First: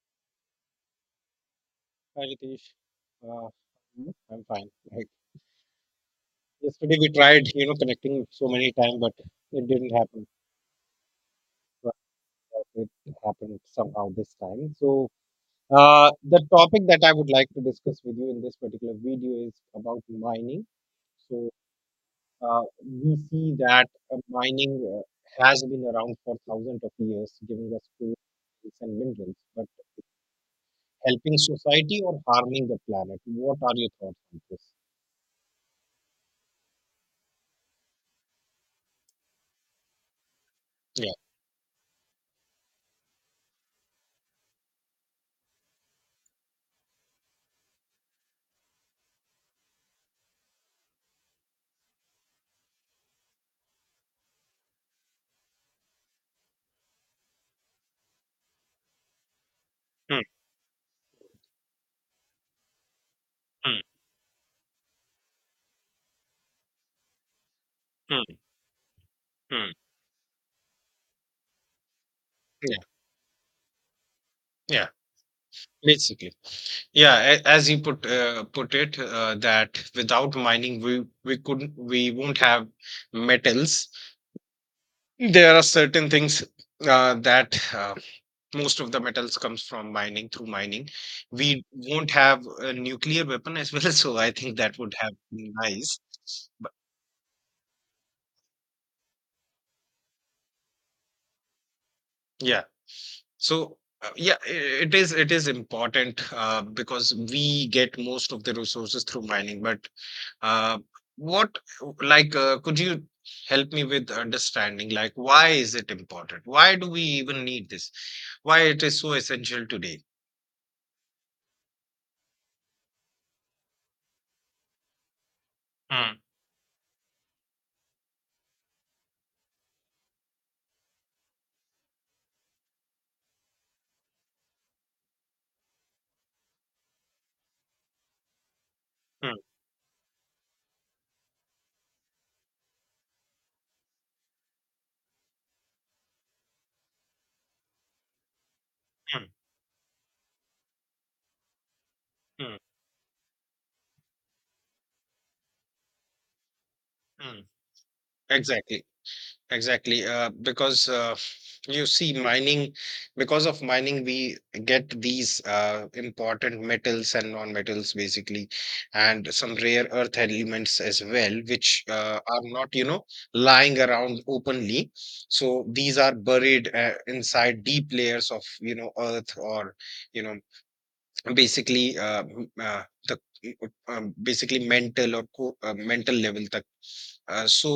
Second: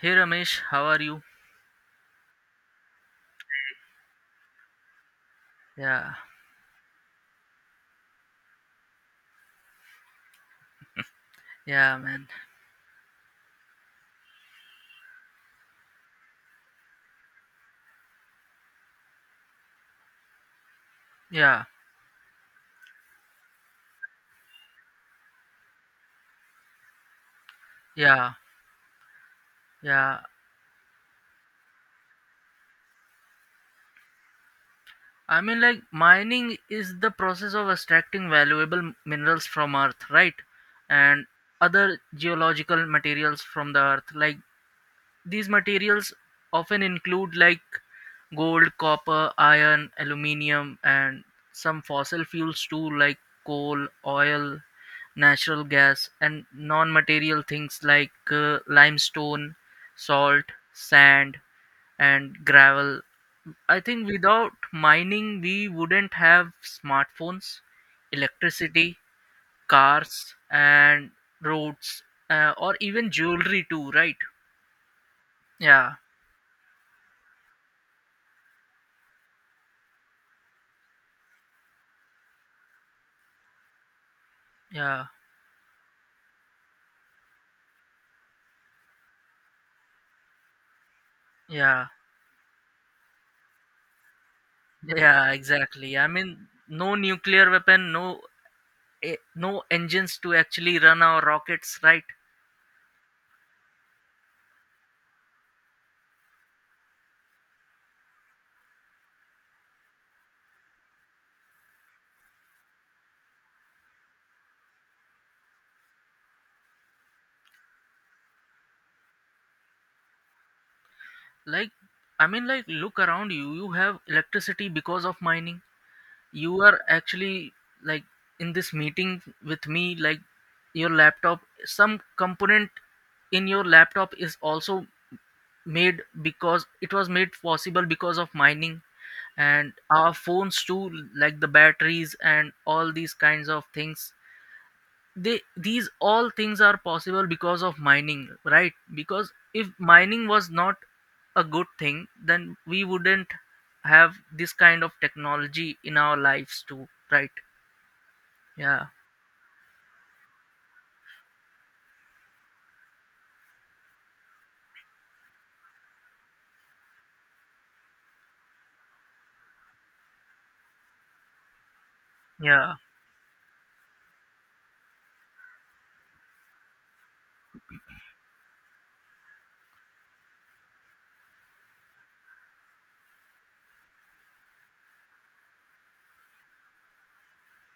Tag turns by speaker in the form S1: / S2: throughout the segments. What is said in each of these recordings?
S1: Hey Ramesh, how are you?
S2: Hi Ritesh, uh, Hmm. I'm fine. Like
S1: Yeah,
S2: yesterday we tried, you know, connecting so many times, but it didn't happen. But
S1: yeah, man.
S2: it happened somehow this time. So the topic that I would like to discuss with you in this particular video is about mining. So
S1: Yeah,
S2: we see that mining has been around for thousands of years, giving us food,
S1: yeah,
S2: tools and minerals, but
S1: yeah.
S2: helping society or harming the planet. What are your thoughts on this?
S1: I mean, like, mining is the process of extracting valuable minerals from Earth, right?
S2: Yeah.
S1: And other geological materials from the Earth, like. These materials often include like gold, copper, iron, aluminium, and some fossil fuels too, like coal, oil, natural gas, and non material things like limestone,
S2: Hmm,
S1: salt, sand, and gravel. I
S2: hmm,
S1: think without mining, we wouldn't have smartphones,
S2: hmm,
S1: electricity,
S2: hmm.
S1: cars, and roads, or even jewelry too, right?
S2: Yeah,
S1: Yeah,
S2: basically. Yeah, as you put it, that without mining, we couldn't, we won't have metals.
S1: yeah,
S2: There are certain things that most of the metals comes from mining, through mining. We
S1: yeah.
S2: won't have a nuclear weapon as well, so I think that would have
S1: Yeah,
S2: been
S1: exactly.
S2: nice.
S1: I mean, no nuclear weapon, no no engines to actually run our rockets, right?
S2: Yeah. So yeah, it is, it is important because we get most of the resources through mining, but Uh, what like could you help me with understanding, like, why is it important? Why do we even need this? Why it is so essential today?
S1: Like, I mean, like look around you. You have electricity because of mining.
S2: Mm,
S1: You are actually like in this meeting with me. Like, your laptop, some component in your laptop is also made because it was made possible because of mining,
S2: mm,
S1: and our phones too, like the batteries and all these kinds of things, they these all things are possible because of mining, right?
S2: mm,
S1: Because if mining was not a good thing,
S2: mm,
S1: then we wouldn't have this kind of technology in our lives too, right?
S2: mm. Exactly.
S1: Yeah,
S2: Exactly, because you see, mining, because of mining, we get these important metals and non-metals basically, and some rare earth elements as well, which are not,
S1: yeah,
S2: you know, lying around openly. So these are buried inside deep layers of, you know, earth, or, you know, basically, m the basically mental or co mental level तक. So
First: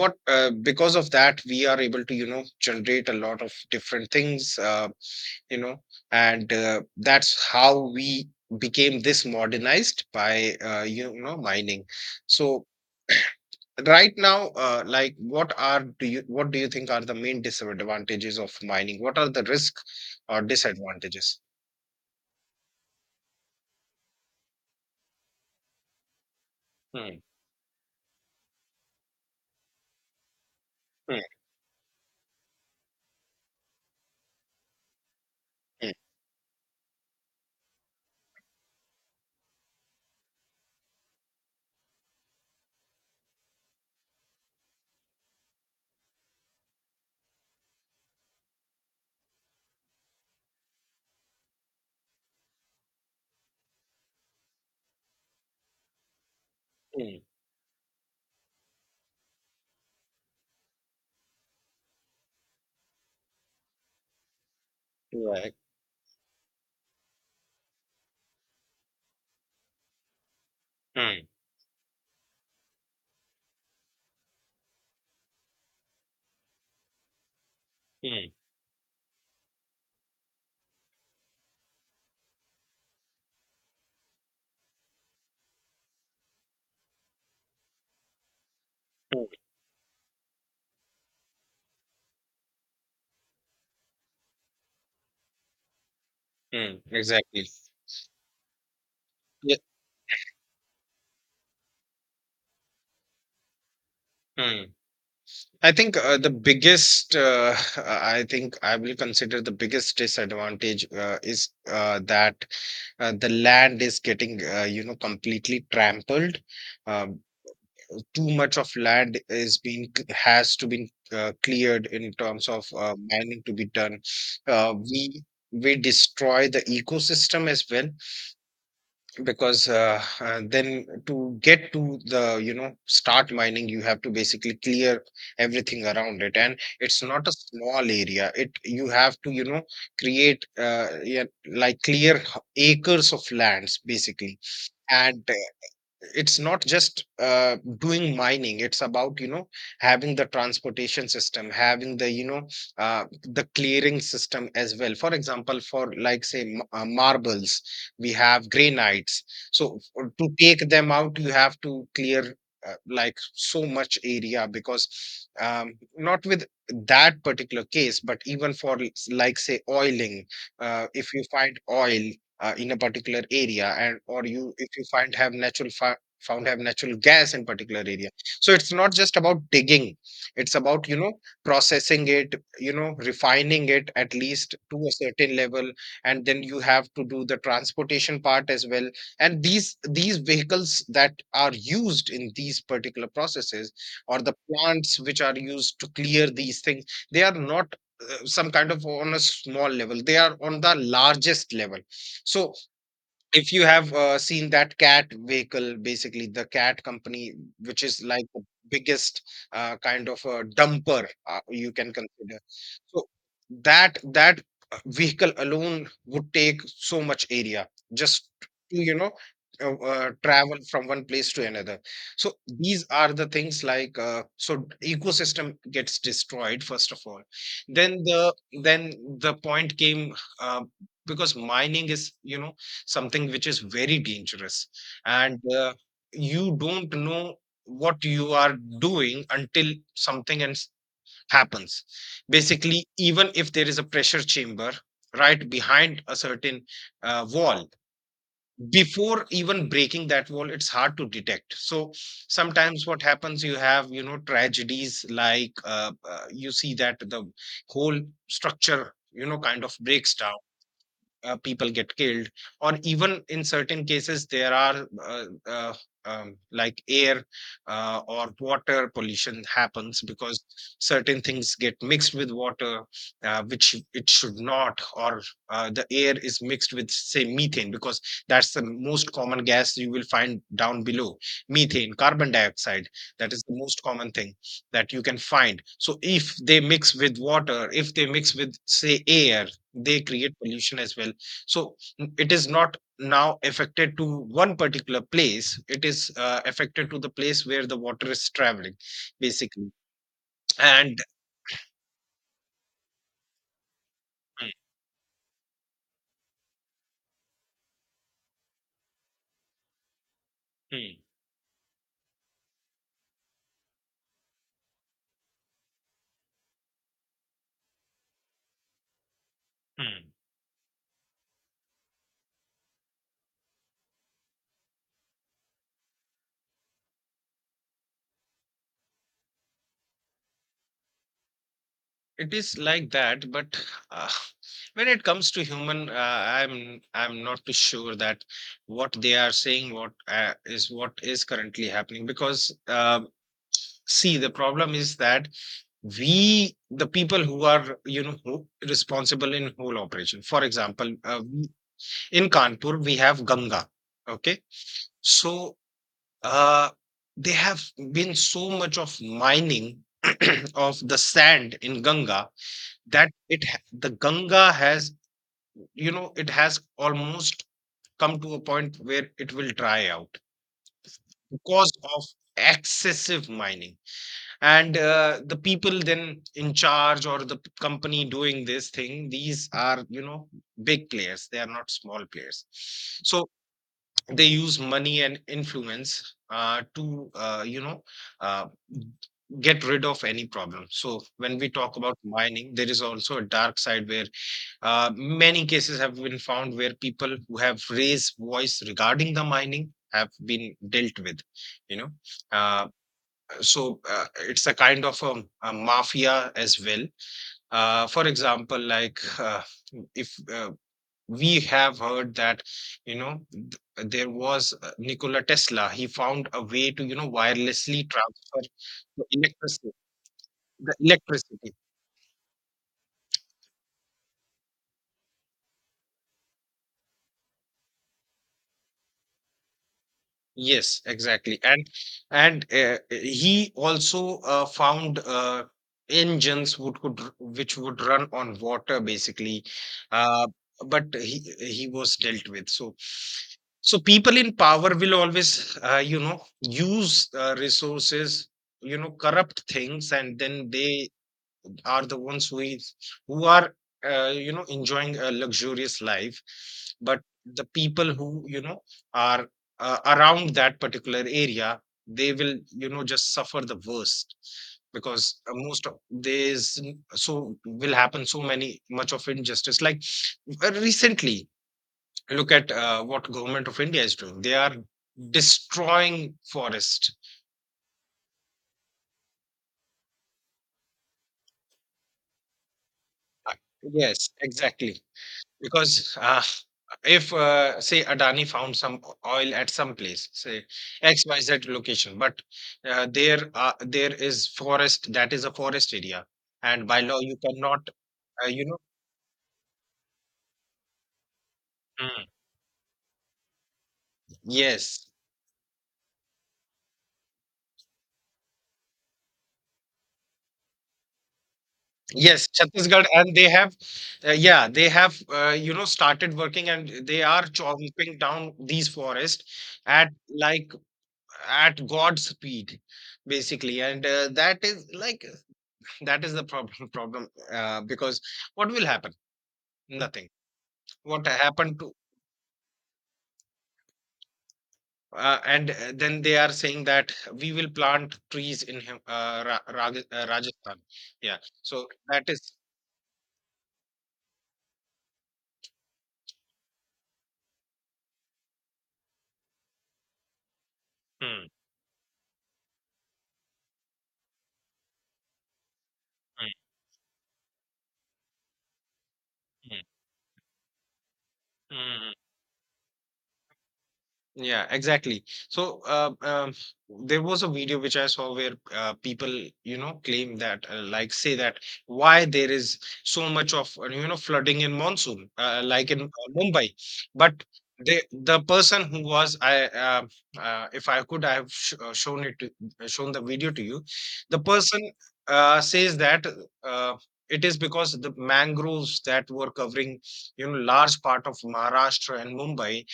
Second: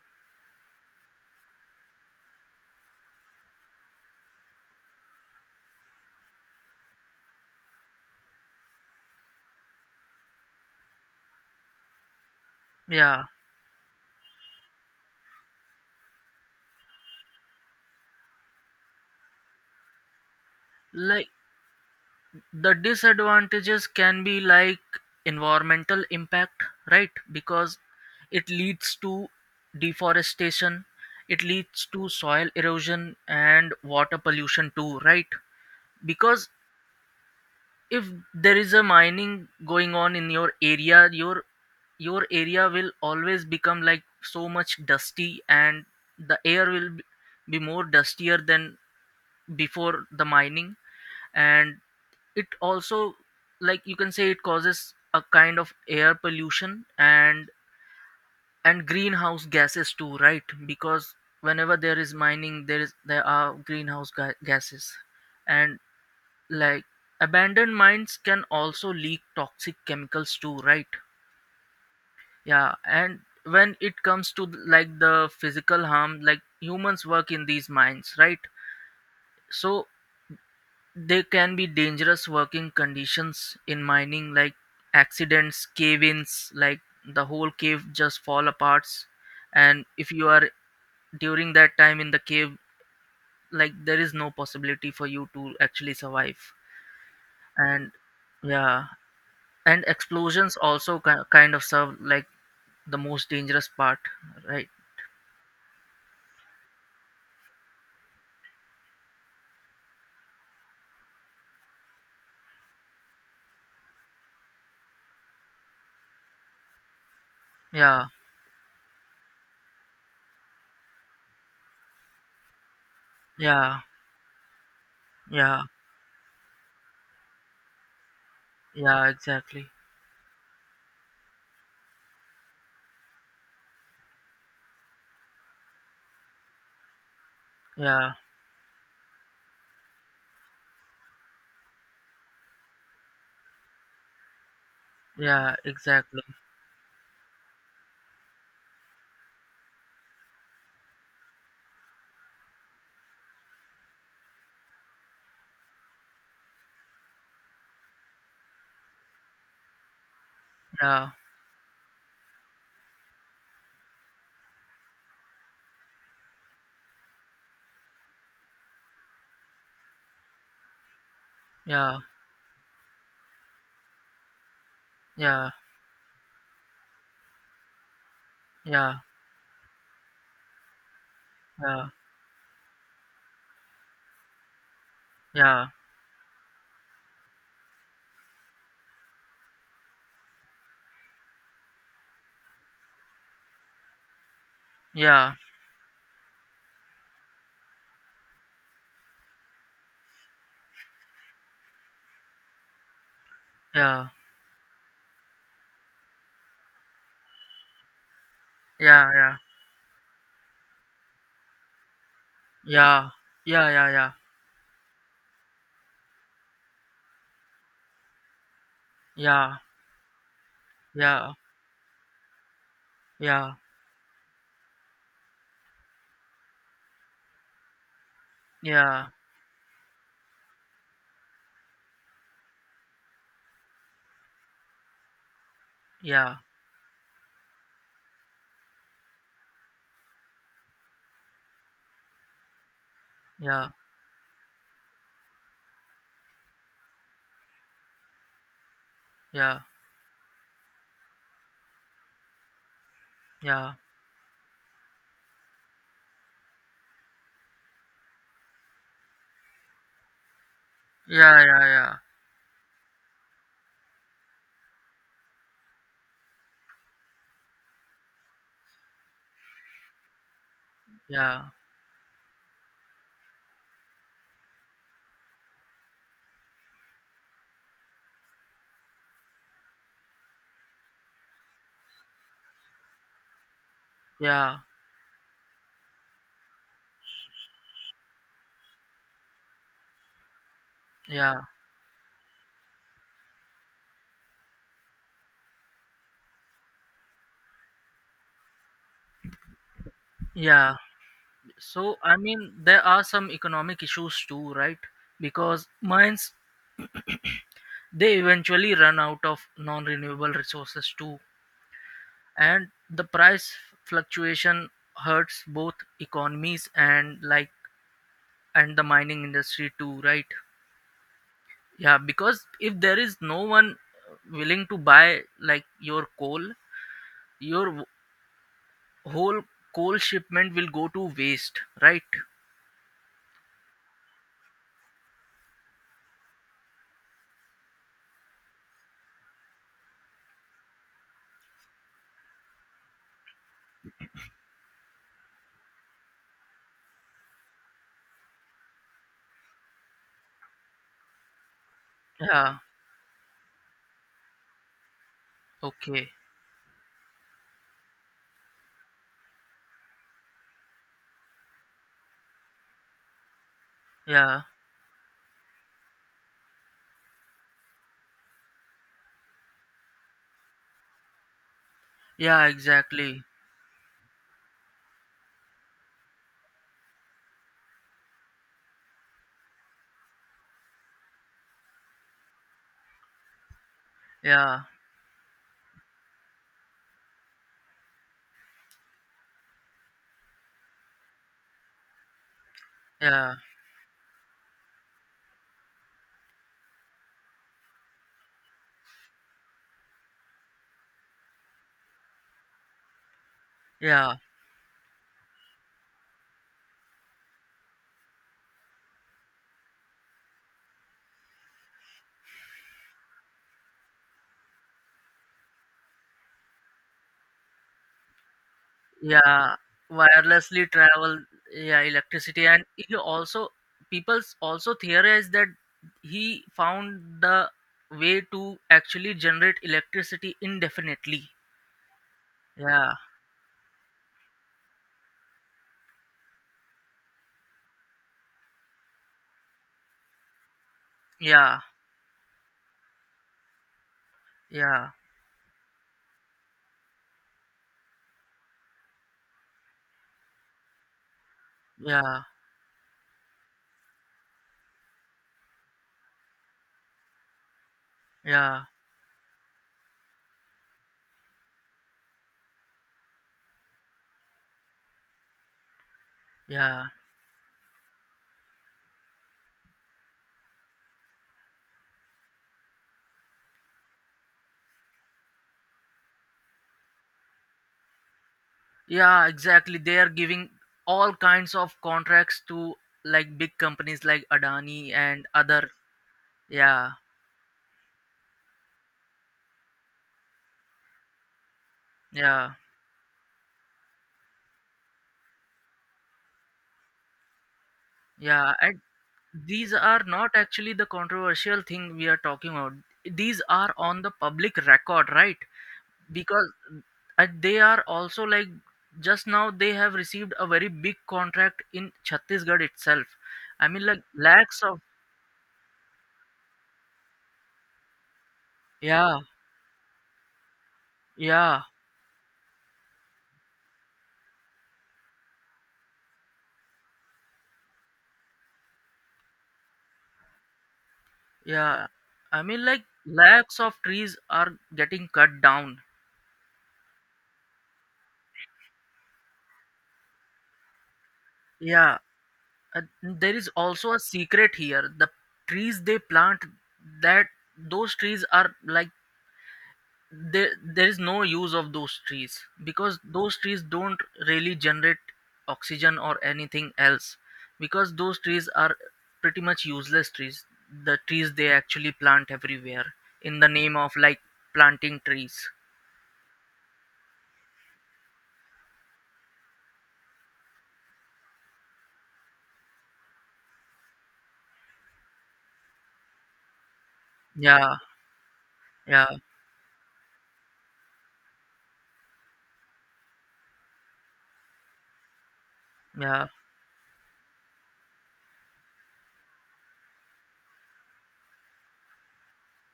S2: what because of that we are able to, you know, generate a lot of different things, you know, and that's how we became this modernized by, you know, mining. So
S1: yeah.
S2: right now, like, what are do you what do you think are the main disadvantages of mining? What are the risk or
S1: Like
S2: disadvantages?
S1: the disadvantages can be like environmental impact, right?
S2: Hmm,
S1: Because it leads to deforestation,
S2: hmm,
S1: it leads to soil erosion and water pollution too, right?
S2: hmm,
S1: Because if there is a mining going on in your area, your area will always become like so much dusty, and the air will be more dustier than before the mining. And it also, like you can say, it causes a kind of air pollution,
S2: hmm.
S1: and greenhouse gases too, right? Because whenever there is mining, there are greenhouse gases.
S2: Yeah.
S1: And like abandoned mines can also leak toxic chemicals too, right?
S2: Mm,
S1: Yeah. And when it comes to like the physical harm, like humans work in these mines,
S2: mm,
S1: right? So there can be dangerous working conditions in mining, like accidents, cave-ins, like the whole cave just fall apart.
S2: mm,
S1: And if you are during that time in the cave, like there is no possibility for you to actually survive.
S2: mm, exactly.
S1: And yeah,
S2: Yeah.
S1: and explosions also kind of serve like the most dangerous part,
S2: Mm.
S1: right?
S2: I think the biggest, I think I will consider the biggest disadvantage is that the land is getting, you know, completely trampled. Um,
S1: Yeah,
S2: too much of land is being has to be cleared in terms of mining to be
S1: yeah,
S2: done. Uh, we
S1: yeah,
S2: we destroy the ecosystem as well
S1: yeah, exactly.
S2: because then to get to, the you know, start mining, you have to basically clear everything around it, and it's not a small
S1: Yeah,
S2: area. It you have to, you know, create, yeah, like clear acres of lands basically. And
S1: yeah, exactly.
S2: it's not just doing mining. It's about, you know, having the transportation system, having the, you know, the clearing system as well. For example, for, like, say, marbles, we have granites. So to take them
S1: Yeah,
S2: out, you have to clear like so much area because not with that particular case, but even for like, say, oiling, if you find
S1: yeah,
S2: oil in a particular area, and or you if you find have
S1: yeah,
S2: natural, found have natural gas in particular area. So it's not
S1: yeah,
S2: just about digging. It's about, you know, processing it, you know, refining it at least to a certain
S1: yeah,
S2: level, and then you have to do the transportation part as well. And these vehicles that are used in these particular processes, or the plants which
S1: yeah,
S2: are used to clear these things, they are not some kind of on a small level, they are on the largest level. So if you have
S1: yeah,
S2: seen that Cat vehicle, basically the Cat company, which is like the
S1: yeah,
S2: biggest
S1: yeah,
S2: kind of a dumper, you can consider. So
S1: yeah,
S2: that
S1: yeah,
S2: that uh, vehicle alone would take so much area just to, you know, travel from one place
S1: yeah,
S2: to another. So these are the
S1: yeah,
S2: things like, ecosystem gets destroyed first of all. Then the,
S1: yeah,
S2: then
S1: yeah,
S2: the point came, uh, because mining is, you know, something which is very dangerous, and
S1: yeah,
S2: you don't know what you are doing until something and happens. Basically, even if there
S1: yeah,
S2: is a pressure chamber right behind a certain wall, before
S1: yeah,
S2: even breaking that wall it's hard to detect. So sometimes what happens,
S1: yeah,
S2: you
S1: yeah,
S2: have, you know, tragedies like, you see that the whole structure, you know, kind of breaks down,
S1: yeah, yeah,
S2: people get
S1: yeah,
S2: killed, or even in certain cases there are like air or water pollution happens because
S1: yeah,
S2: certain things
S1: yeah,
S2: get mixed with water which it should not, or the air is mixed with, say, methane, because that's the most common gas you will find down below. Methane, carbon dioxide, that is the most common
S1: yeah,
S2: thing
S1: yeah,
S2: that you can find. So if they mix with water, if they mix with, say, air, they create pollution as well.
S1: yeah,
S2: So it is not now affected to one particular place. It is affected to the place where the water is traveling, basically.
S1: yeah.
S2: And
S1: So, I mean, there are some economic issues too,
S2: Hmm,
S1: right? Because mines, they eventually run out of non renewable resources
S2: hmm,
S1: too. And the price fluctuation hurts both economies and, like, and the mining industry too,
S2: hmm.
S1: right? Yeah, because if there is no one willing to buy like your coal, your whole coal shipment will go to waste, right?
S2: It is like that. But uh, when it comes to human, I'm not too sure that what they are saying, what is, what is currently happening because see, the problem is that we, the people who are, you know, who responsible in whole operation. For example, we in
S1: Yeah,
S2: Kanpur, we have Ganga. Okay. So
S1: okay,
S2: uh, they have been so much of mining of the sand in Ganga that the
S1: yeah,
S2: Ganga has, you know, it has almost come to a point where it will dry out because of
S1: yeah, exactly,
S2: excessive mining. And the people then in charge, or the company doing this thing, these are, you know, big players, they are not small players. So they use
S1: yeah.
S2: money and influence to, you know, uh, get rid of any problem. So when we talk about mining, there is also a
S1: Yeah,
S2: dark side where many cases have been found where people who have raised voice regarding the mining have been dealt with, you know. uh, so
S1: yeah,
S2: it's a kind of a mafia as well. For example, like, if we have heard that, you know, there was, Nikola Tesla, he found a way to, you know, wirelessly transfer the
S1: yeah.
S2: electricity,
S1: Wirelessly
S2: the
S1: travel,
S2: electricity
S1: yeah, electricity, and he also, people also theorize that he found the way to actually generate electricity
S2: Yes,
S1: indefinitely.
S2: exactly. And
S1: Yeah,
S2: he also found, engines which would run on water basically, uh, but he
S1: yeah,
S2: he was dealt with. So, so people in power
S1: yeah,
S2: will always you know, use resources, you know, corrupt things, and then they are the
S1: yeah,
S2: ones with, who are you know, enjoying a luxurious life. But the people who, you know,
S1: yeah,
S2: are around that particular area, they will, you know, just suffer the worst, because most of there's,
S1: yeah,
S2: so will happen so many much of injustice. Like recently, look at what government of India is doing. They are destroying forest.
S1: yeah. Exactly. They are giving all kinds of contracts to
S2: Uh,
S1: like big companies
S2: yes,
S1: like
S2: exactly.
S1: Adani and other.
S2: Because,
S1: Yeah,
S2: if, say, Adani found some o oil at some place, say, XYZ location, but,
S1: yeah,
S2: there is forest, that is a forest area, and by law you cannot, you
S1: yeah.
S2: know,
S1: These are not actually the controversial thing
S2: Mm.
S1: we are talking about. These are on the public
S2: Yes.
S1: record, right? Because they are also like, just now they have received a very big contract in
S2: Yes,
S1: Chhattisgarh
S2: Chhattisgarh,
S1: itself.
S2: and they have
S1: I mean, like
S2: yeah,
S1: lakhs
S2: they
S1: of,
S2: have, you know, started working, and they are chomping down these
S1: yeah,
S2: forests at, like,
S1: yeah,
S2: at God speed, basically. And, that is like, that is the problem problem, because what will happen? Nothing. What happened to,
S1: yeah, I mean, like lakhs of trees are getting cut
S2: and
S1: down.
S2: then they are saying that we will plant trees in Rajasthan. Yeah. So
S1: Yeah,
S2: that is.
S1: there is also a secret here. The trees they plant, that those trees are like, there there is no
S2: Hmm,
S1: use of those trees, because those trees don't really generate oxygen or
S2: hmm,
S1: anything else, because those trees are pretty
S2: hmm,
S1: much useless trees. The trees they actually
S2: hmm.
S1: plant everywhere in the name of like
S2: Yeah,
S1: planting
S2: exactly.
S1: trees.
S2: So there was a video which I saw where people, you know, claim that, like, say, that why there is so much of, you know, flooding in monsoon, like in Mumbai. But
S1: Yeah,
S2: the person who
S1: yeah,
S2: was, I, if I could, I have sh shown it to, shown the video to you. The person says that
S1: yeah,
S2: uh, it is because the mangroves that were covering, you know, large part of Maharashtra and Mumbai,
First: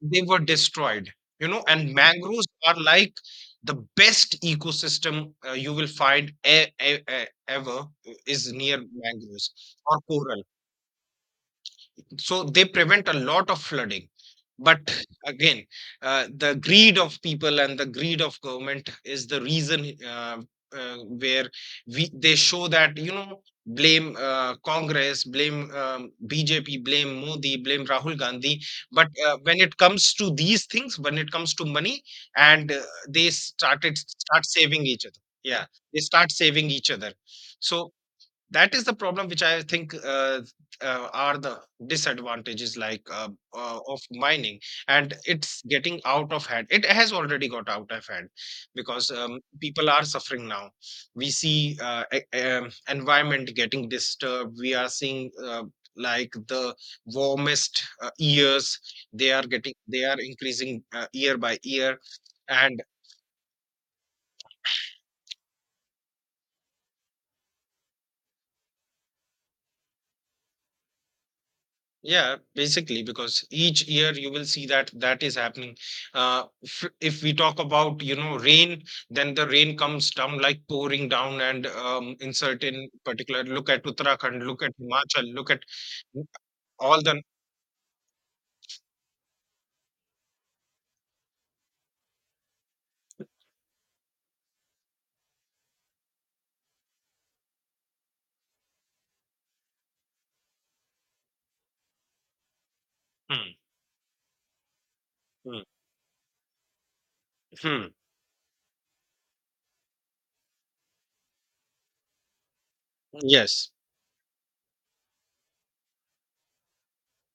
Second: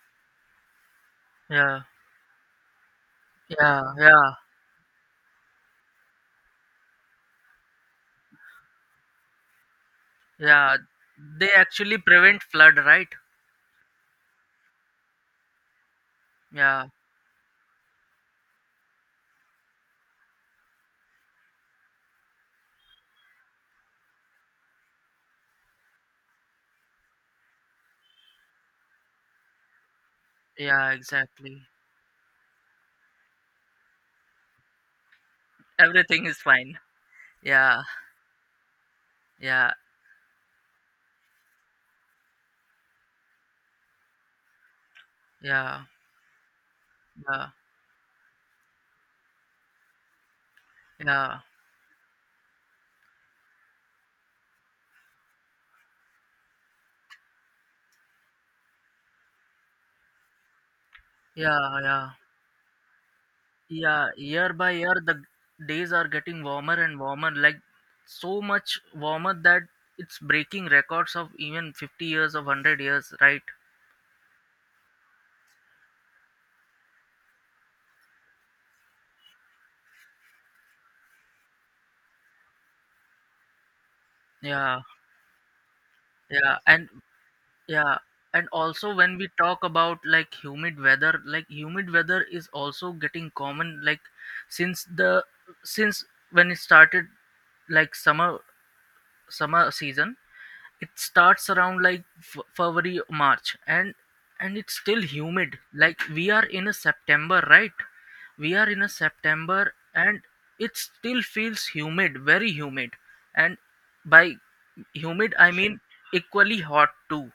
S2: they were destroyed, you know.
S1: yeah,
S2: And mangroves are like the
S1: yeah, yeah,
S2: best ecosystem you will find ever, is near mangroves or coral.
S1: yeah, they actually prevent
S2: So they
S1: flood,
S2: prevent
S1: right?
S2: a lot of flooding. But again, the
S1: Yeah,
S2: greed of people and the greed of government is the reason, uh, where we, they show that, you know, blame Congress, blame BJP, blame Modi, blame Rahul Gandhi. But when it comes to these
S1: yeah,
S2: things, when it comes
S1: exactly.
S2: to money and they start saving each other, yeah, they
S1: Everything
S2: start
S1: is
S2: saving
S1: fine.
S2: each other.
S1: Yeah,
S2: So that is the problem which I
S1: yeah,
S2: think are the disadvantages, like, of mining. And it's
S1: yeah,
S2: getting out of hand. It has
S1: yeah,
S2: already got out of hand because people are suffering now. We
S1: yeah.
S2: see environment getting disturbed. We are seeing like the warmest years. They are increasing year by
S1: Yeah,
S2: year,
S1: yeah,
S2: and
S1: yeah. Year by year, the days are getting warmer and warmer. Like so much warmer that it's breaking records of even 50 years
S2: yeah,
S1: of 100
S2: basically,
S1: years, right?
S2: because each year you will see that that is happening. If we talk about, you know, rain, then the rain comes down like pouring down, and in certain particular, look at Uttarakhand, look at
S1: Yeah,
S2: Himachal, look at
S1: yeah, and
S2: all the.
S1: yeah, and also when we talk about like humid weather is also getting common. Like since the since when it started, like summer season, it starts around like february
S2: Hmm,
S1: march, and it's still humid,
S2: hmm,
S1: like we are in a september, right?
S2: hmm.
S1: We are in a september and it still feels humid, very humid. And
S2: Yes.
S1: by humid I mean equally hot too.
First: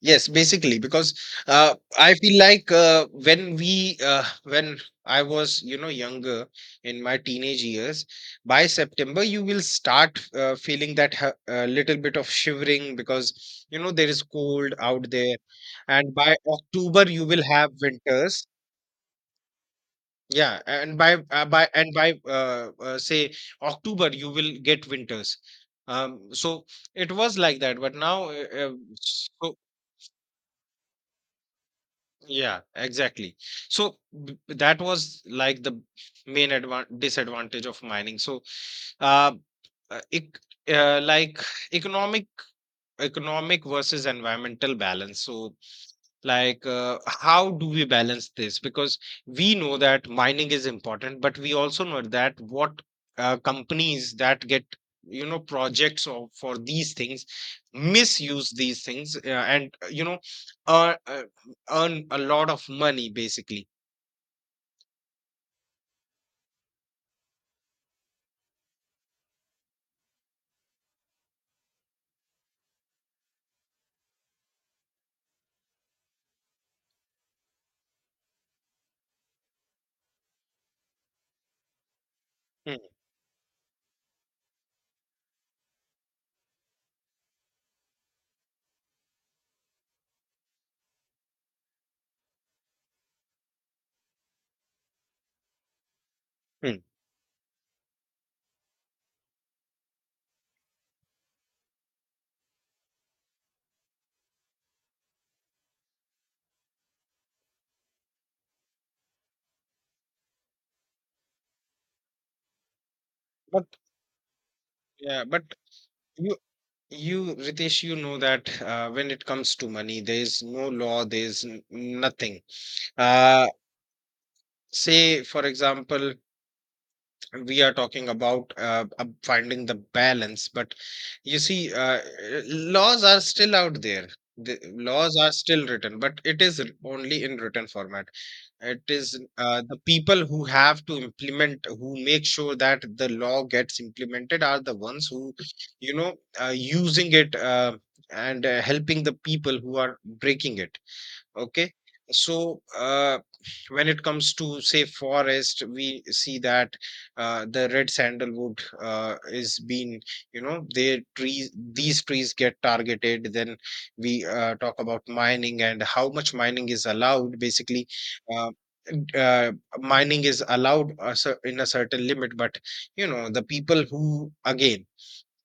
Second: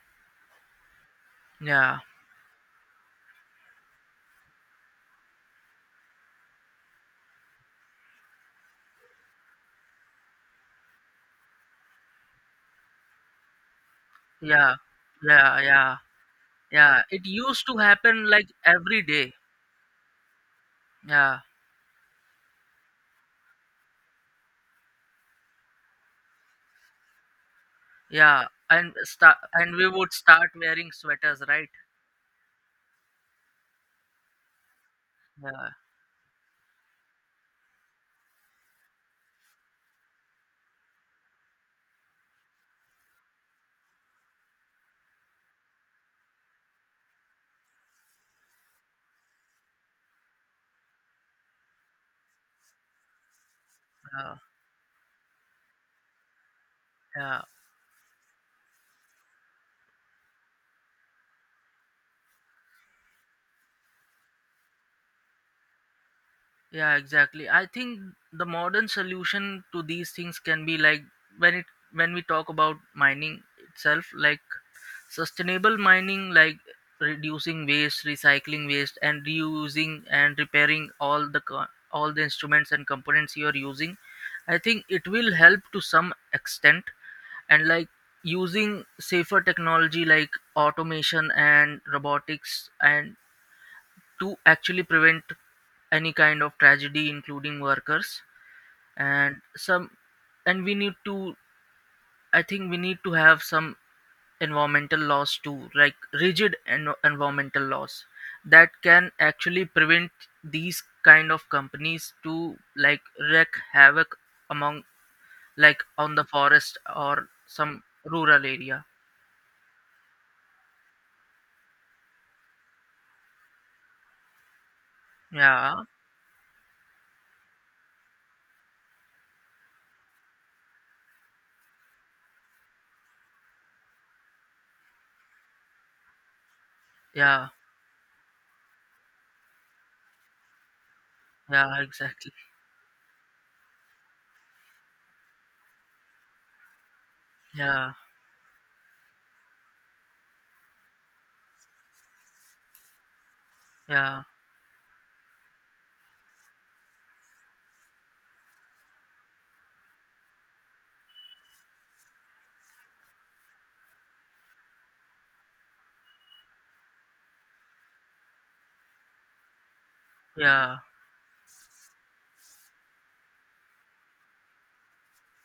S2: Yes, basically, because
S1: Yeah,
S2: I feel like when I was, you know, younger in my teenage years, by September, you will start feeling that little bit of shivering because, you know, there is cold
S1: yeah,
S2: out there.
S1: yeah, yeah,
S2: And by
S1: yeah,
S2: October,
S1: it
S2: you will
S1: used
S2: have
S1: to happen
S2: winters.
S1: like every day.
S2: Yeah, and by
S1: Yeah,
S2: uh, by and by uh, uh, say October, you will get winters. So it was like that, but now
S1: yeah, and start,
S2: so
S1: and we would start wearing sweaters, right?
S2: yeah, exactly. So that was like
S1: Yeah,
S2: the main advan disadvantage of mining. So, uh, uh, ec- like economic economic versus environmental balance. So, like, how do we balance this? Because we know that mining is important, but we also know that what companies
S1: yeah,
S2: that get, you know, projects of, for these things,
S1: yeah.
S2: misuse these things, and you know, uh, uh, earn a lot of money, basically.
S1: Yeah, exactly. I think the modern solution to these things can be like, when it, when we talk about mining itself, like sustainable mining, like reducing waste, recycling waste, and reusing and repairing all the all the instruments
S2: Hmm,
S1: and components you are using. I think it will help to some extent, and like using safer technology like automation and robotics and to actually prevent any kind of
S2: hmm.
S1: tragedy including workers. And some, and we need to, I think we need to have some environmental laws too, like rigid environmental laws that can actually prevent these kind of companies to like wreak
S2: But
S1: havoc among,
S2: yeah, but
S1: like on the
S2: you
S1: forest or
S2: you
S1: some
S2: Ritesh, you know
S1: rural
S2: that
S1: area.
S2: when it comes to money, there is no law, there is nothing. Uh, say for
S1: Yeah,
S2: example, we are talking about finding the balance, but you see, laws are still out there. The laws are still written, but it is only in
S1: yeah,
S2: written format. It is the people who have to implement,
S1: yeah,
S2: who make
S1: exactly,
S2: sure that the law gets implemented, are the ones who, you know, using it, uh,
S1: yeah,
S2: and uh, helping the people who are breaking it. Okay. So, when it
S1: yeah,
S2: comes to, say, forest, we see that the red sandalwood is being, you know, these trees get targeted. Then we talk about mining and how much mining is allowed. Basically, uh, uh, mining is
S1: yeah,
S2: allowed in a certain limit, but, you know, the people who again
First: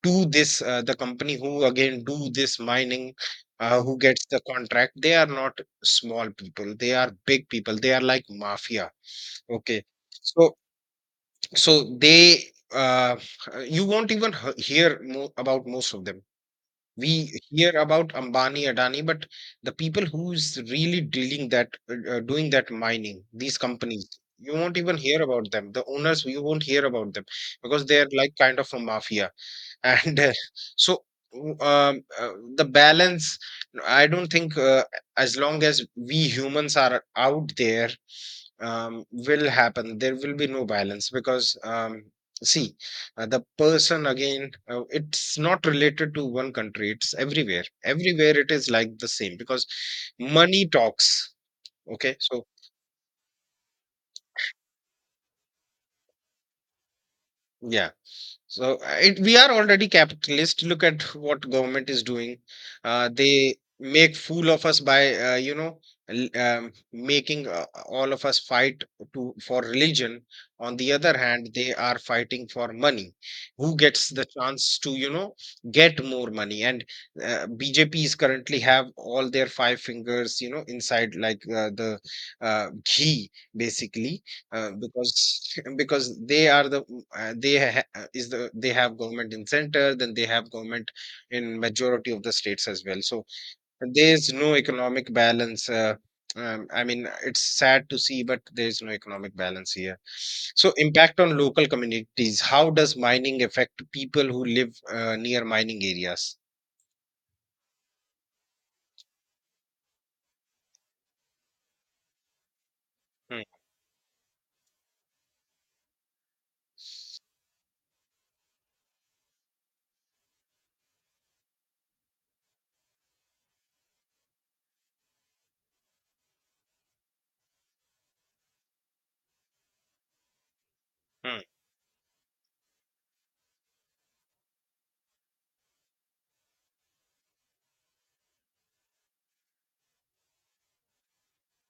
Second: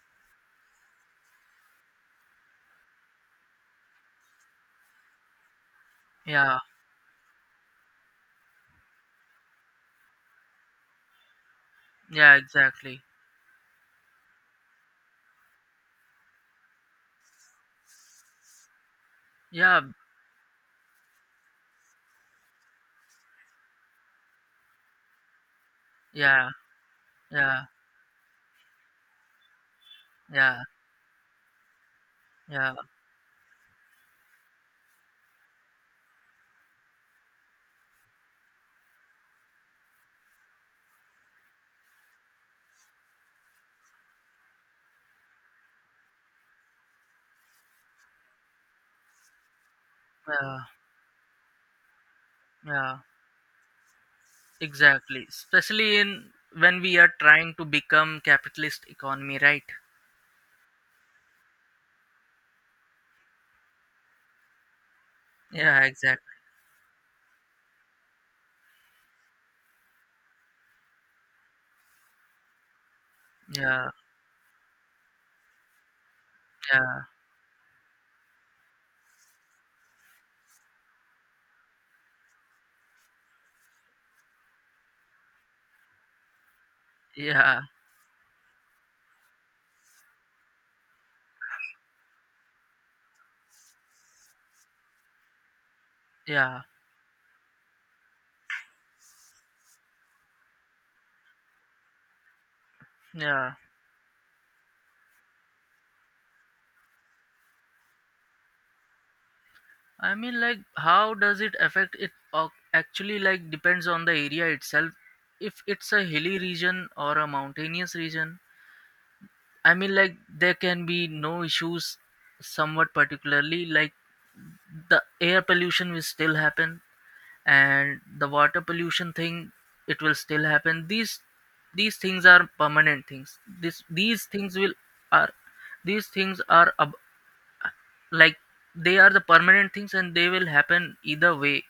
S2: to this, the company who again do this mining, who gets the contract, they are not small
S1: yeah,
S2: people, they are big people, they are like mafia. Okay. So so
S1: yeah,
S2: they,
S1: exactly,
S2: uh, you won't even hear about most of them. We hear about Ambani, Adani, but the
S1: yeah,
S2: people who's really dealing that, doing that mining, these companies, you won't even hear about them, the owners, you
S1: yeah,
S2: won't hear about them,
S1: yeah,
S2: because they are like kind of a mafia. and uh,
S1: yeah,
S2: so, um, uh, the
S1: yeah,
S2: balance, I don't think as long as we humans are out there, will happen. There will be no balance because, see, the person again, it's not related to one country, it's everywhere. Everywhere it is like the same because
S1: yeah,
S2: money talks. Okay. So,
S1: yeah. Exactly. Especially in when we are trying to
S2: yeah.
S1: become
S2: So
S1: capitalist
S2: we
S1: economy,
S2: are
S1: right?
S2: already capitalist. Look at what government is doing. They make fool of us by, you know,
S1: Yeah, exactly.
S2: making all of us fight to for religion. On the other hand, they are fighting for money. Who
S1: Yeah,
S2: gets the chance to, you know, get more money? And
S1: yeah,
S2: uh, BJPs currently have all their five fingers, you know, inside, like the ghee, basically, because because they are
S1: yeah,
S2: they have government in center, then they have government in majority of the states as well. So there is no economic balance,
S1: yeah,
S2: I mean, it's sad to see, but there is no economic balance here. So, impact on local communities. How does mining
S1: yeah.
S2: affect people who live near mining areas?
S1: I mean, like, how does it affect it? Actually,
S2: Hmm,
S1: like, depends on the area itself. If it's a hilly region or a mountainous region, I mean, like, there can be no issues, somewhat particularly, like, the air pollution will still happen, and the water pollution thing, it will still happen. these
S2: hmm,
S1: these things are permanent things this these things will are these things are ab- Like, they are the permanent things, and they will happen either way,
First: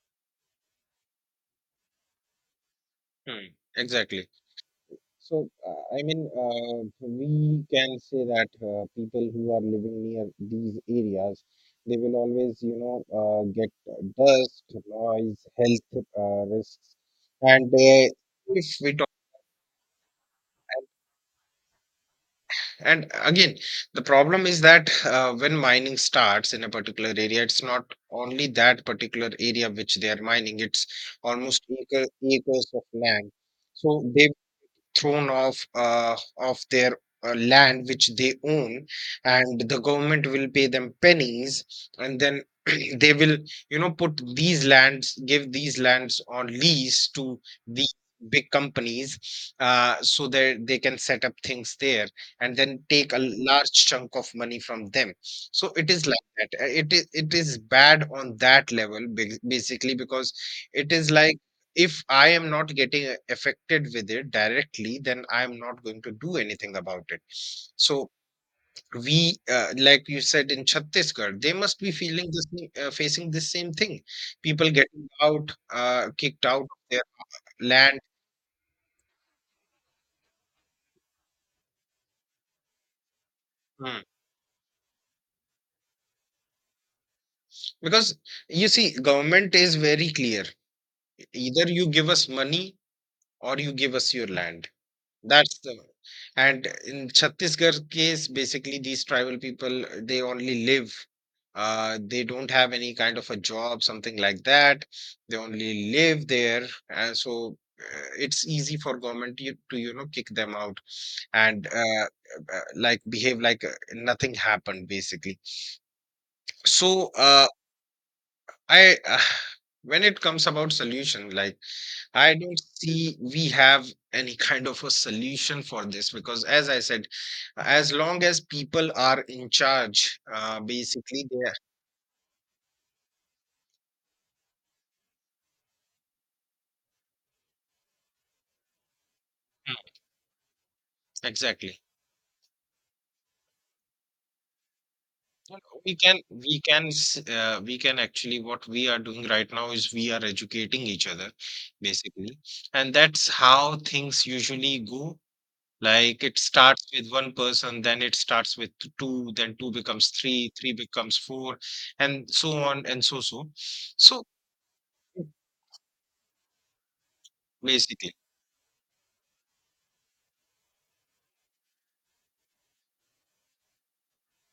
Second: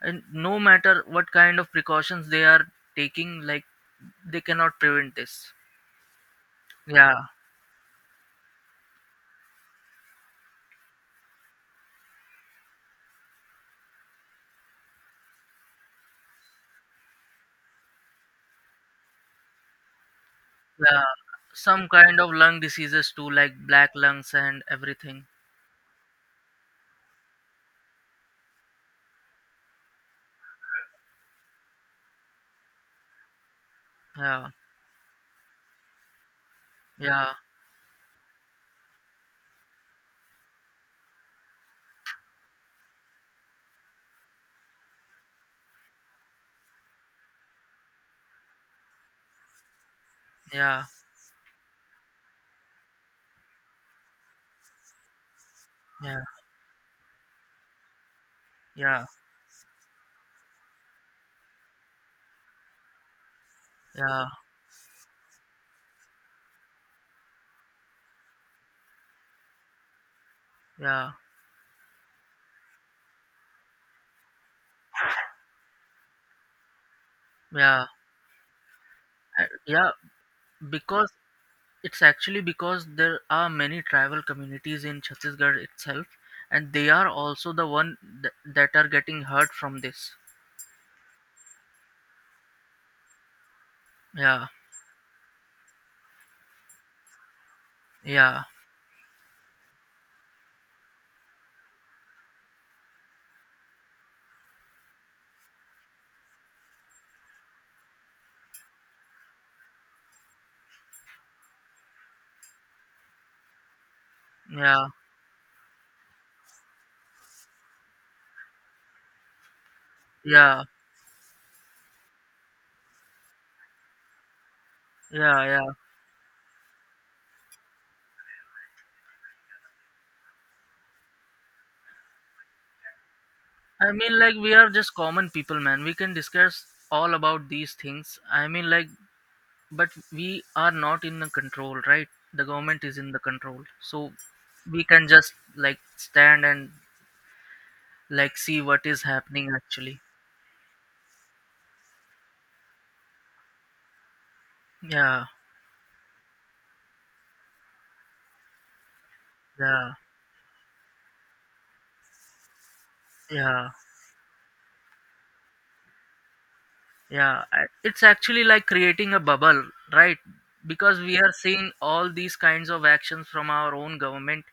S1: and no matter what kind of precautions they are taking,
S2: hmm.
S1: like
S2: Exactly.
S1: they cannot prevent
S2: So,
S1: this.
S2: I mean,
S1: Yeah,
S2: we can say that people who are living near these areas, they will always, you know, get dust, noise, health risks, and if we talk,
S1: yeah, some kind of lung
S2: and
S1: diseases too,
S2: again,
S1: like black
S2: the
S1: lungs
S2: problem is
S1: and
S2: that
S1: everything.
S2: when mining starts in a particular area, it's not only that particular area which they are mining; it's almost acres of land. So they
S1: Yeah,
S2: thrown off of their
S1: yeah,
S2: land which they own, and the government will pay them pennies, and then they will, you know, put these lands, give these lands on lease to the big companies, so that they
S1: yeah,
S2: can set up things there, and then take a large chunk of money from them. So it is
S1: yeah,
S2: like that. It is bad on that level,
S1: yeah,
S2: basically, because it is like, if I am not getting affected with
S1: yeah,
S2: it directly, then I'm not going to do anything about it. So we, like you said, in
S1: yeah,
S2: Chhattisgarh, they must be feeling this, facing the same thing. People getting out, kicked out of their
S1: yeah.
S2: land.
S1: Yeah, because it's actually because there are many
S2: Hmm.
S1: tribal communities in Chhattisgarh itself, and they are also the one
S2: Because you
S1: that are
S2: see,
S1: getting hurt
S2: government is
S1: from
S2: very
S1: this.
S2: clear. Either you give us money or you give us your
S1: Yeah,
S2: land. That's the and in Chhattisgarh case,
S1: yeah,
S2: basically these tribal people, they only live. They don't have any kind of a job, something like that. They only live there, and so it's easy for government, to, you know, kick them out, and like behave like nothing
S1: yeah,
S2: happened, basically. So I when it comes
S1: yeah,
S2: about solution, like, I don't see we have any kind of a
S1: yeah,
S2: solution
S1: yeah.
S2: for this because, as I said, as long as people are in charge, basically they are.
S1: I mean, like we are just common people, man. We can discuss all about these things. I mean, like,
S2: Mm,
S1: but we are not in the
S2: exactly.
S1: control, right? The government is in the control, so we can just
S2: Well,
S1: like
S2: We can
S1: stand
S2: we
S1: and
S2: can s- uh, we can
S1: like
S2: actually,
S1: see
S2: what
S1: what
S2: we are
S1: is
S2: doing right
S1: happening
S2: now is
S1: actually.
S2: we are educating each other, basically, and that's how things usually go.
S1: Yeah,
S2: Like, it starts with one person, then it starts with two, then two
S1: yeah.
S2: becomes three, three becomes four, and so on and so.
S1: Yeah,
S2: So,
S1: yeah, I- it's
S2: basically.
S1: actually like creating a bubble, right? Because we are seeing all these kinds of actions from our own government,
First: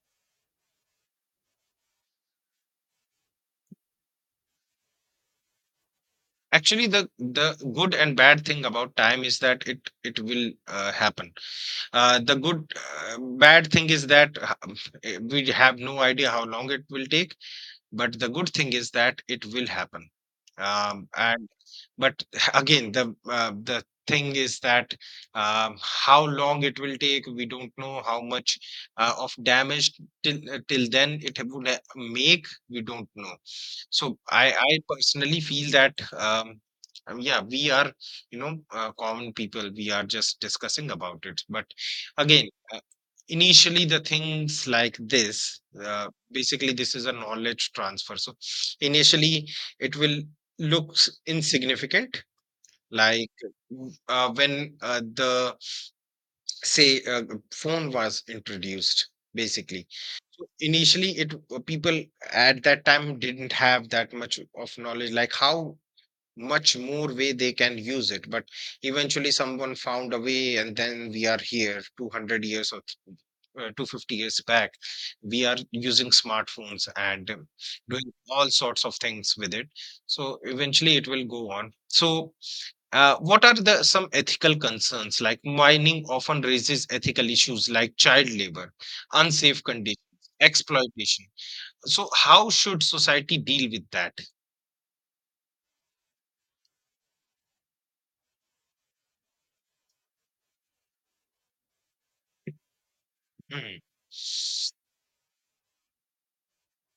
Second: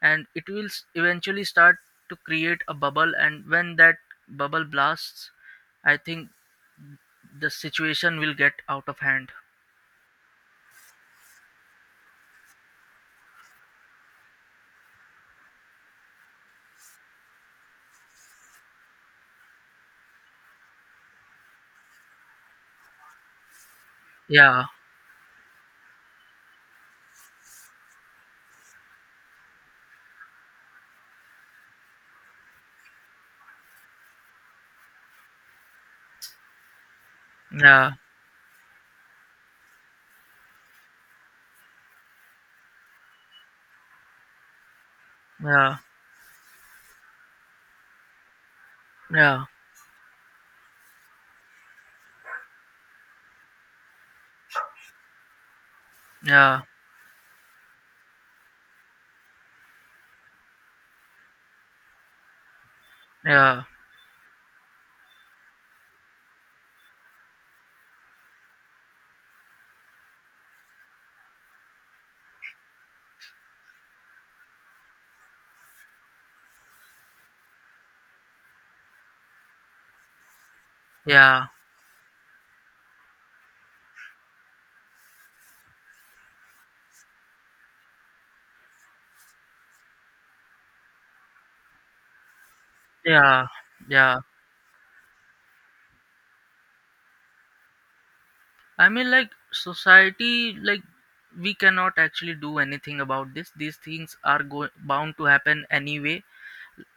S1: and it will eventually start to create a bubble, and when that bubble blasts, I think
S2: Actually, the
S1: the
S2: the good and
S1: situation will
S2: bad
S1: get
S2: thing
S1: out
S2: about
S1: of
S2: time
S1: hand.
S2: is that it will happen. The good bad thing is that we have no idea how long it will take. But the good thing is that it will happen. And but again, the thing is
S1: Yeah,
S2: that, how long it will take, we don't know. How much of damage till then it would make, we don't know. So I personally feel that, yeah, we are,
S1: yeah,
S2: you know, common people. We are just discussing about it. But again, initially the things like this.
S1: yeah,
S2: Basically this is a knowledge transfer. So
S1: yeah,
S2: initially it will looks insignificant, like when the,
S1: yeah,
S2: say, phone was introduced, basically. So initially it people at that time didn't
S1: yeah,
S2: have that much of knowledge, like how much more way they can use it. But eventually, someone found a way, and then we are here 200 years or 250 years back. We are using smartphones and, doing all sorts of things with it. So eventually, it will
S1: yeah,
S2: go on. So, what are the some ethical concerns? Like mining often raises ethical issues like child labor, unsafe conditions, exploitation. So, how should society
S1: yeah,
S2: deal with that?
S1: yeah. I mean, like, society, like, we cannot actually do anything about this. These
S2: Hmm.
S1: things are bound to happen anyway.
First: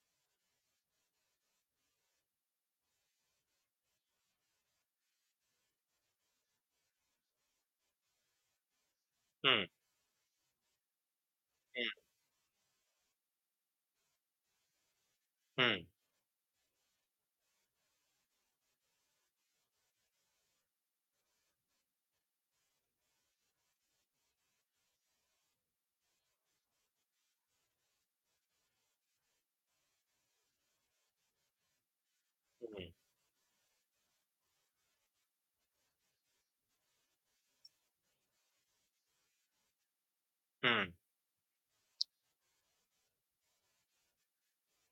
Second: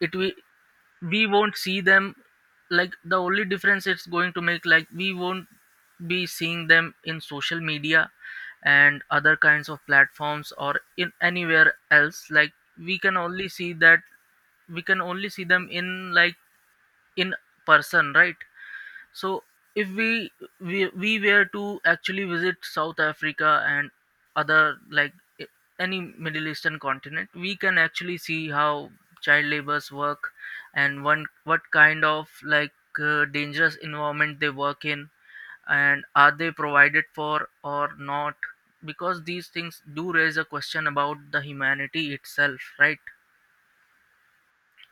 S1: It we won't see them. Like, the only difference it's going to make, like, we won't be seeing them in social media and other
S2: Hmm. Hmm.
S1: kinds of platforms or in anywhere else. Like, we can only see that we can only see them
S2: Hmm,
S1: in like in person, right? So if we, we were to actually visit South Africa and other like, i- any Middle Eastern continent, we can actually see how child labors work, and one what kind of like,
S2: mhm.
S1: dangerous environment they work in, and are they provided for or not, because these things do raise a question
S2: Hmm.
S1: about the humanity itself, right?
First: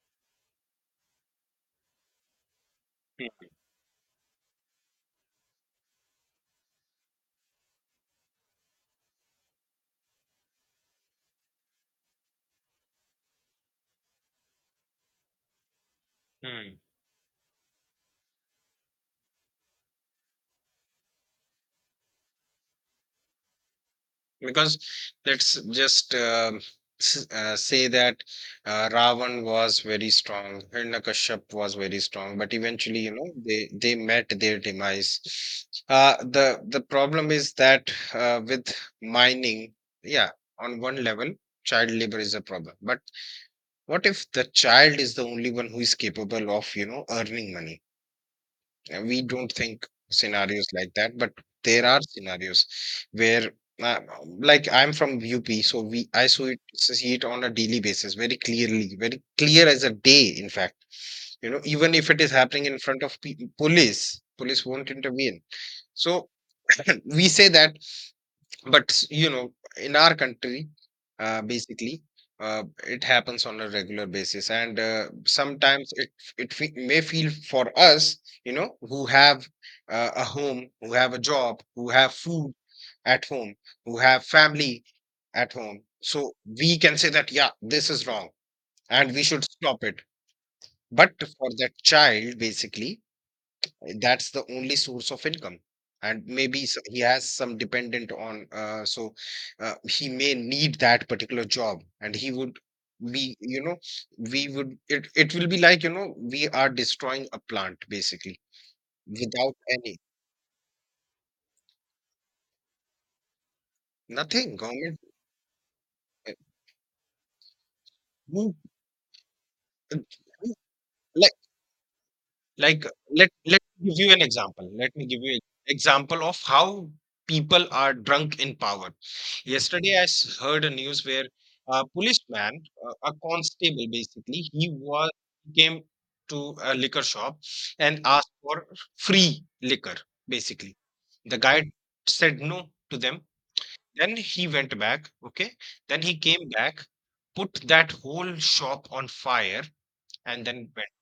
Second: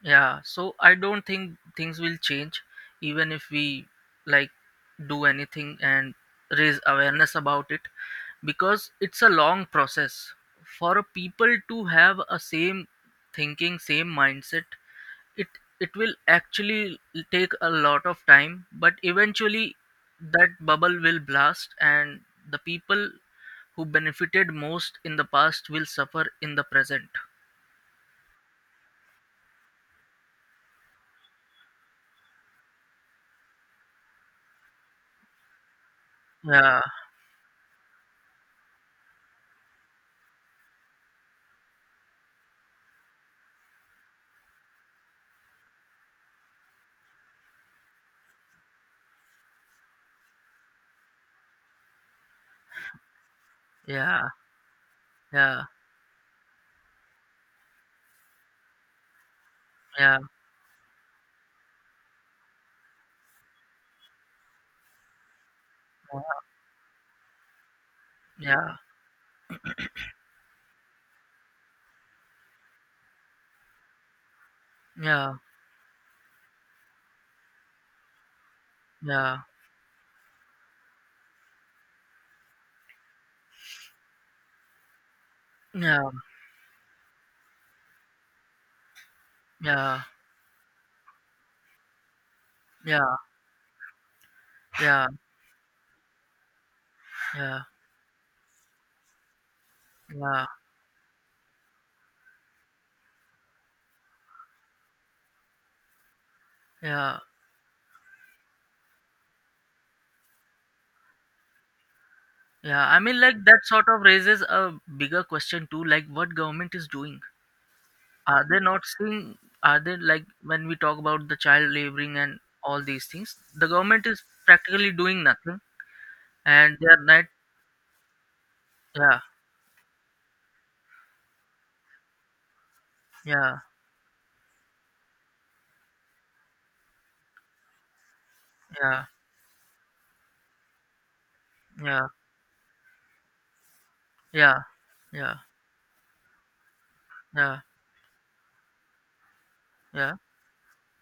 S1: Yeah, so I don't think things will change even
S2: Mm,
S1: if we like do anything and raise awareness about it, because it's a long process for a people to have a same thinking, same mindset. It it will
S2: mm.
S1: actually take a lot of time, but eventually that bubble will blast, and the people who benefited
S2: Because
S1: most in the
S2: let's
S1: past will
S2: just
S1: suffer in the present.
S2: say that Ravan was very strong, Hiranyakashipu was very strong, but eventually, you know, they met their demise. The
S1: Yeah,
S2: problem is that, with mining, yeah, on one level, child labor is a problem. But what if the child is the only one who is capable of, you know, earning money? We don't think scenarios like that, but there are scenarios where, uh,
S1: yeah,
S2: like I'm from UP,
S1: yeah,
S2: so we I saw it, see it on a daily basis, very clearly, very clear as a
S1: yeah,
S2: day, in fact. You know, even if it is happening in front of police, police won't intervene.
S1: yeah.
S2: So we say that,
S1: Yeah,
S2: but, you know, in our country, basically, it happens on a regular basis, and
S1: yeah,
S2: sometimes it may feel for us, you know, who
S1: yeah,
S2: have a home, who have a job, who have food at home, who have family at home.
S1: yeah,
S2: So we can say that, yeah, this is wrong, and we should stop it.
S1: yeah,
S2: But for that child, basically,
S1: yeah,
S2: that's the only
S1: yeah,
S2: source of income. And maybe he has some
S1: yeah,
S2: dependent on, so he may
S1: yeah,
S2: need that particular job, and he would be, you know, we would it will be like, you know, we are
S1: yeah,
S2: destroying a plant, basically, without any
S1: yeah. I mean, like that sort of raises
S2: nothing.
S1: a
S2: Government,
S1: bigger question too, like
S2: uh,
S1: what government is doing. Are
S2: who-
S1: they not seeing? Are
S2: uh,
S1: they like
S2: who-
S1: when we talk about
S2: like
S1: the child laboring and all
S2: Like,
S1: these
S2: let
S1: things,
S2: let
S1: the
S2: me
S1: government
S2: give you an
S1: is
S2: example.
S1: practically
S2: Let me give
S1: doing
S2: you an
S1: nothing,
S2: example of
S1: and they
S2: how
S1: are not.
S2: people are drunk in power.
S1: Yeah,
S2: Yesterday, I heard a news where a policeman, a
S1: yeah,
S2: constable, basically, he was came to a liquor shop and asked for
S1: yeah,
S2: free liquor. Basically, the guy
S1: yeah,
S2: said no to them. Then he
S1: yeah,
S2: went back.
S1: yeah,
S2: Okay. Then he came back,
S1: yeah,
S2: put
S1: yeah.
S2: that whole shop on fire,
S1: Yeah,
S2: and then went.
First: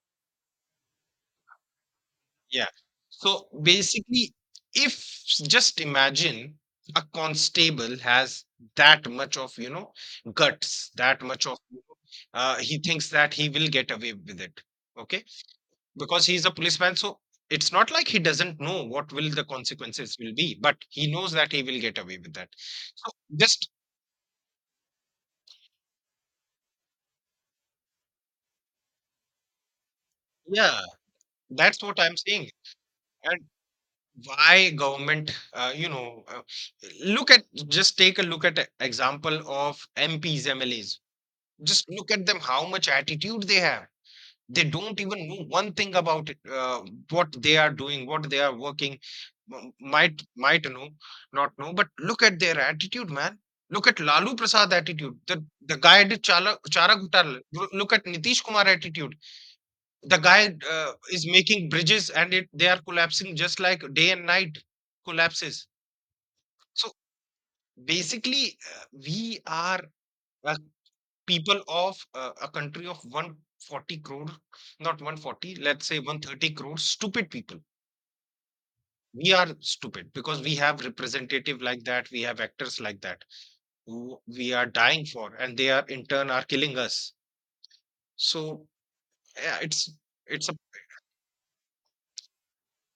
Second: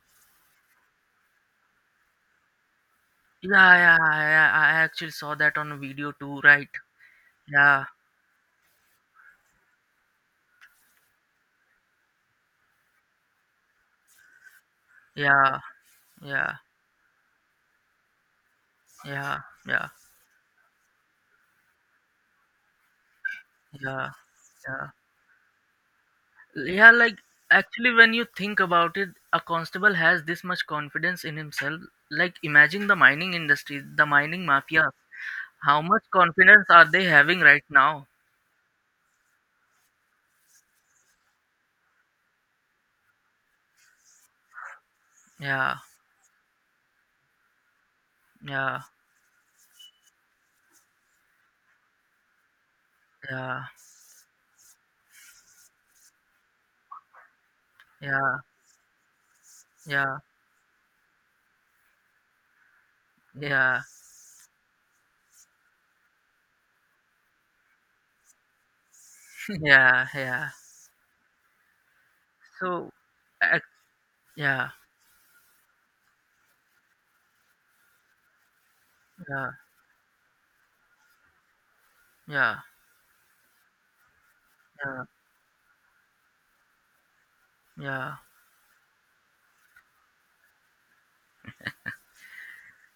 S2: Yeah. So
S1: yeah, I, I
S2: basically,
S1: I
S2: if,
S1: actually saw that on a
S2: just
S1: video too,
S2: imagine,
S1: right?
S2: a
S1: Yeah,
S2: constable has that much of, you know, guts, that much of, you know, he thinks that he will get away with it. Okay.
S1: yeah.
S2: Because he's a
S1: Yeah,
S2: policeman. So it's not like he doesn't know what will
S1: yeah,
S2: the
S1: yeah,
S2: consequences will be, but he knows that he will get away with that. So just,
S1: yeah, yeah. Yeah, like actually, when you think about it, a constable has this much
S2: yeah,
S1: confidence in himself.
S2: that's what I'm
S1: Like,
S2: saying.
S1: imagine the mining industry, the mining
S2: Why
S1: mafia.
S2: government,
S1: How
S2: you
S1: much
S2: know,
S1: confidence are they
S2: look
S1: having
S2: at,
S1: right
S2: just
S1: now?
S2: take a look at a example of MPs, MLAs, just look at them, how much attitude they have. They don't even know one
S1: Yeah,
S2: thing about it, what they are doing, what they are
S1: yeah,
S2: working. Might know, not know, but look at their attitude, man.
S1: yeah,
S2: Look at Lalu Prasad attitude, the guy did Chala, Chara Ghotala. Look at
S1: yeah,
S2: Nitish Kumar attitude, the
S1: yeah,
S2: guy is making bridges and it they are collapsing just
S1: yeah,
S2: like day and night. Collapses. So basically, we are
S1: yeah, yeah.
S2: a people of, a country
S1: So,
S2: of
S1: ac-
S2: 140 crore.
S1: yeah,
S2: Not 140, let's say 130 crore stupid people. We are
S1: yeah,
S2: stupid because we have representative like that, we have
S1: yeah,
S2: actors like that, who we are
S1: yeah,
S2: dying for, and they are in turn are killing us.
S1: yeah.
S2: So yeah, it's a.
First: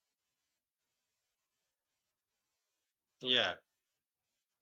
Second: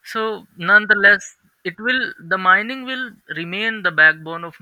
S1: So nonetheless, it will the mining will
S2: Yeah.
S1: remain the backbone of